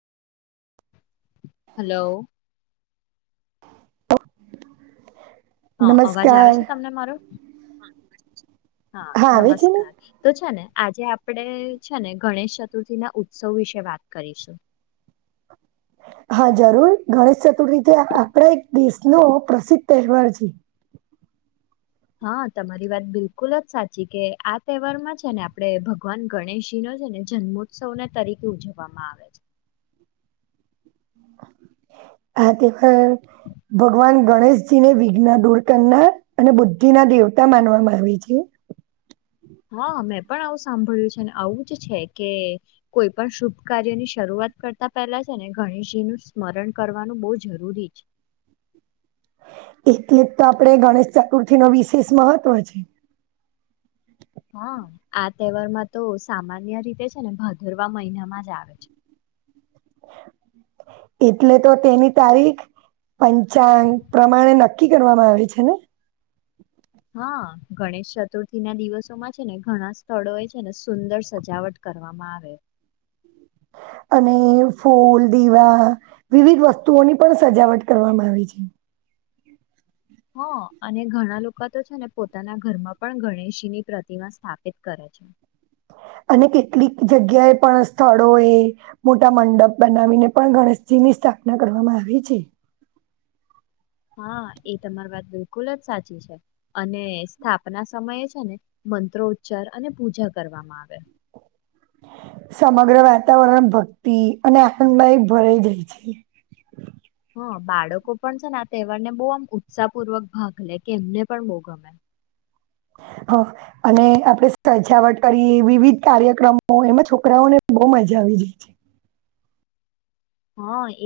Hello હા અવાજ આવે છે નમસ્કાર. તમને મારો હા આવે છે ને? નમસ્કાર તો છે ને આજે આપણે છે ને ગણેશ ચતુર્થી ના ઉત્સવ વિશે વાત કરીશું [unintelligible] હા જરૂર ગણેશ ચતુર્થીથી આપડા એક દેશનો પ્રસિદ્ધ તહેવાર છે [unintelligible] હા તમારી વાત બિલકુલ જ સાચી કે આ તહેવારમાં છે ને આપડણે ભગવાન ગણેશજી ન ને જન્મોત્સવને તરીકે ઉજવવામાં આવે છે હ તે ભગવાન ગણેશજી ને વિઘ્ન દૂર કરનાર અને બુદ્ધિ ના દેવતા માનવામાં આવે છે હા મેં પણ આવું સાંભળ્યું છે અને આવું જ છે કે કોઈ પણ શુભ કાર્ય ની શરૂઆત વા કરતા પહેલા છે ને ગણેશજી નું સ્મરણ કરવાનું બહુ જરૂરી છે એટલે જ તો આપણે ગણેશ ચતુર્થી ન વિશેષ મહત્વ છે [unintelligible] હા આ તહેવારમાં તો સામાન્ય રીતે છે ને ભદરવા મહિનામાં જ આવે છે [unintelligible] એટલે તો તેની તારીખ પંચાંગ પ્રમાણે નક્ નક્કી કરવામાં આવી છે ને હા ગણેશ ચતુર્થી ના દિવસોમાં છે ને ઘણા સ્થળો એ છે ને સુંદર સજાવટ કરવામાં આવે. [unintelligible] અને ફૂલ દીવા વિવિધ વસ્તુઓની પણ સજાવટ કરવામાં આવી છે હ અને ઘણા લોકો તો છે ને પોતાના ઘરમાં પણ ગણેશજીની પ્રતિમા સ્થાપિત કરે [unintelligible] અને કેટલીક જગ્યાએ પણ સ્થળો એ મોટા મંડપ બનાવીને પણ ગણેશ ની સ્થાપના કરવામાં આવી છે હા એ તમારી વાત બિલકુલ જ સાચી છે અને સ્થાપના સમયે છે ને મંત્રોચ્ચાર અને પૂજા કરવામાં આવે સમગ્ર વાતાવરન ભક્તિ અને આખંમાંય ભરઈ દેય છે. હં બાળકો પણ છે ને આ તહેવાર ને બઉ આમ ઉત્સાહપૂર્વક ભાગ લે કે એમને પણ બઉ ગમે હ અને આપડે સજાવટ કરીએ વિવિધ કાર્યક્રમો એમાં છોકરાઓને બઉ મજા આ [unintelligible] હાં એ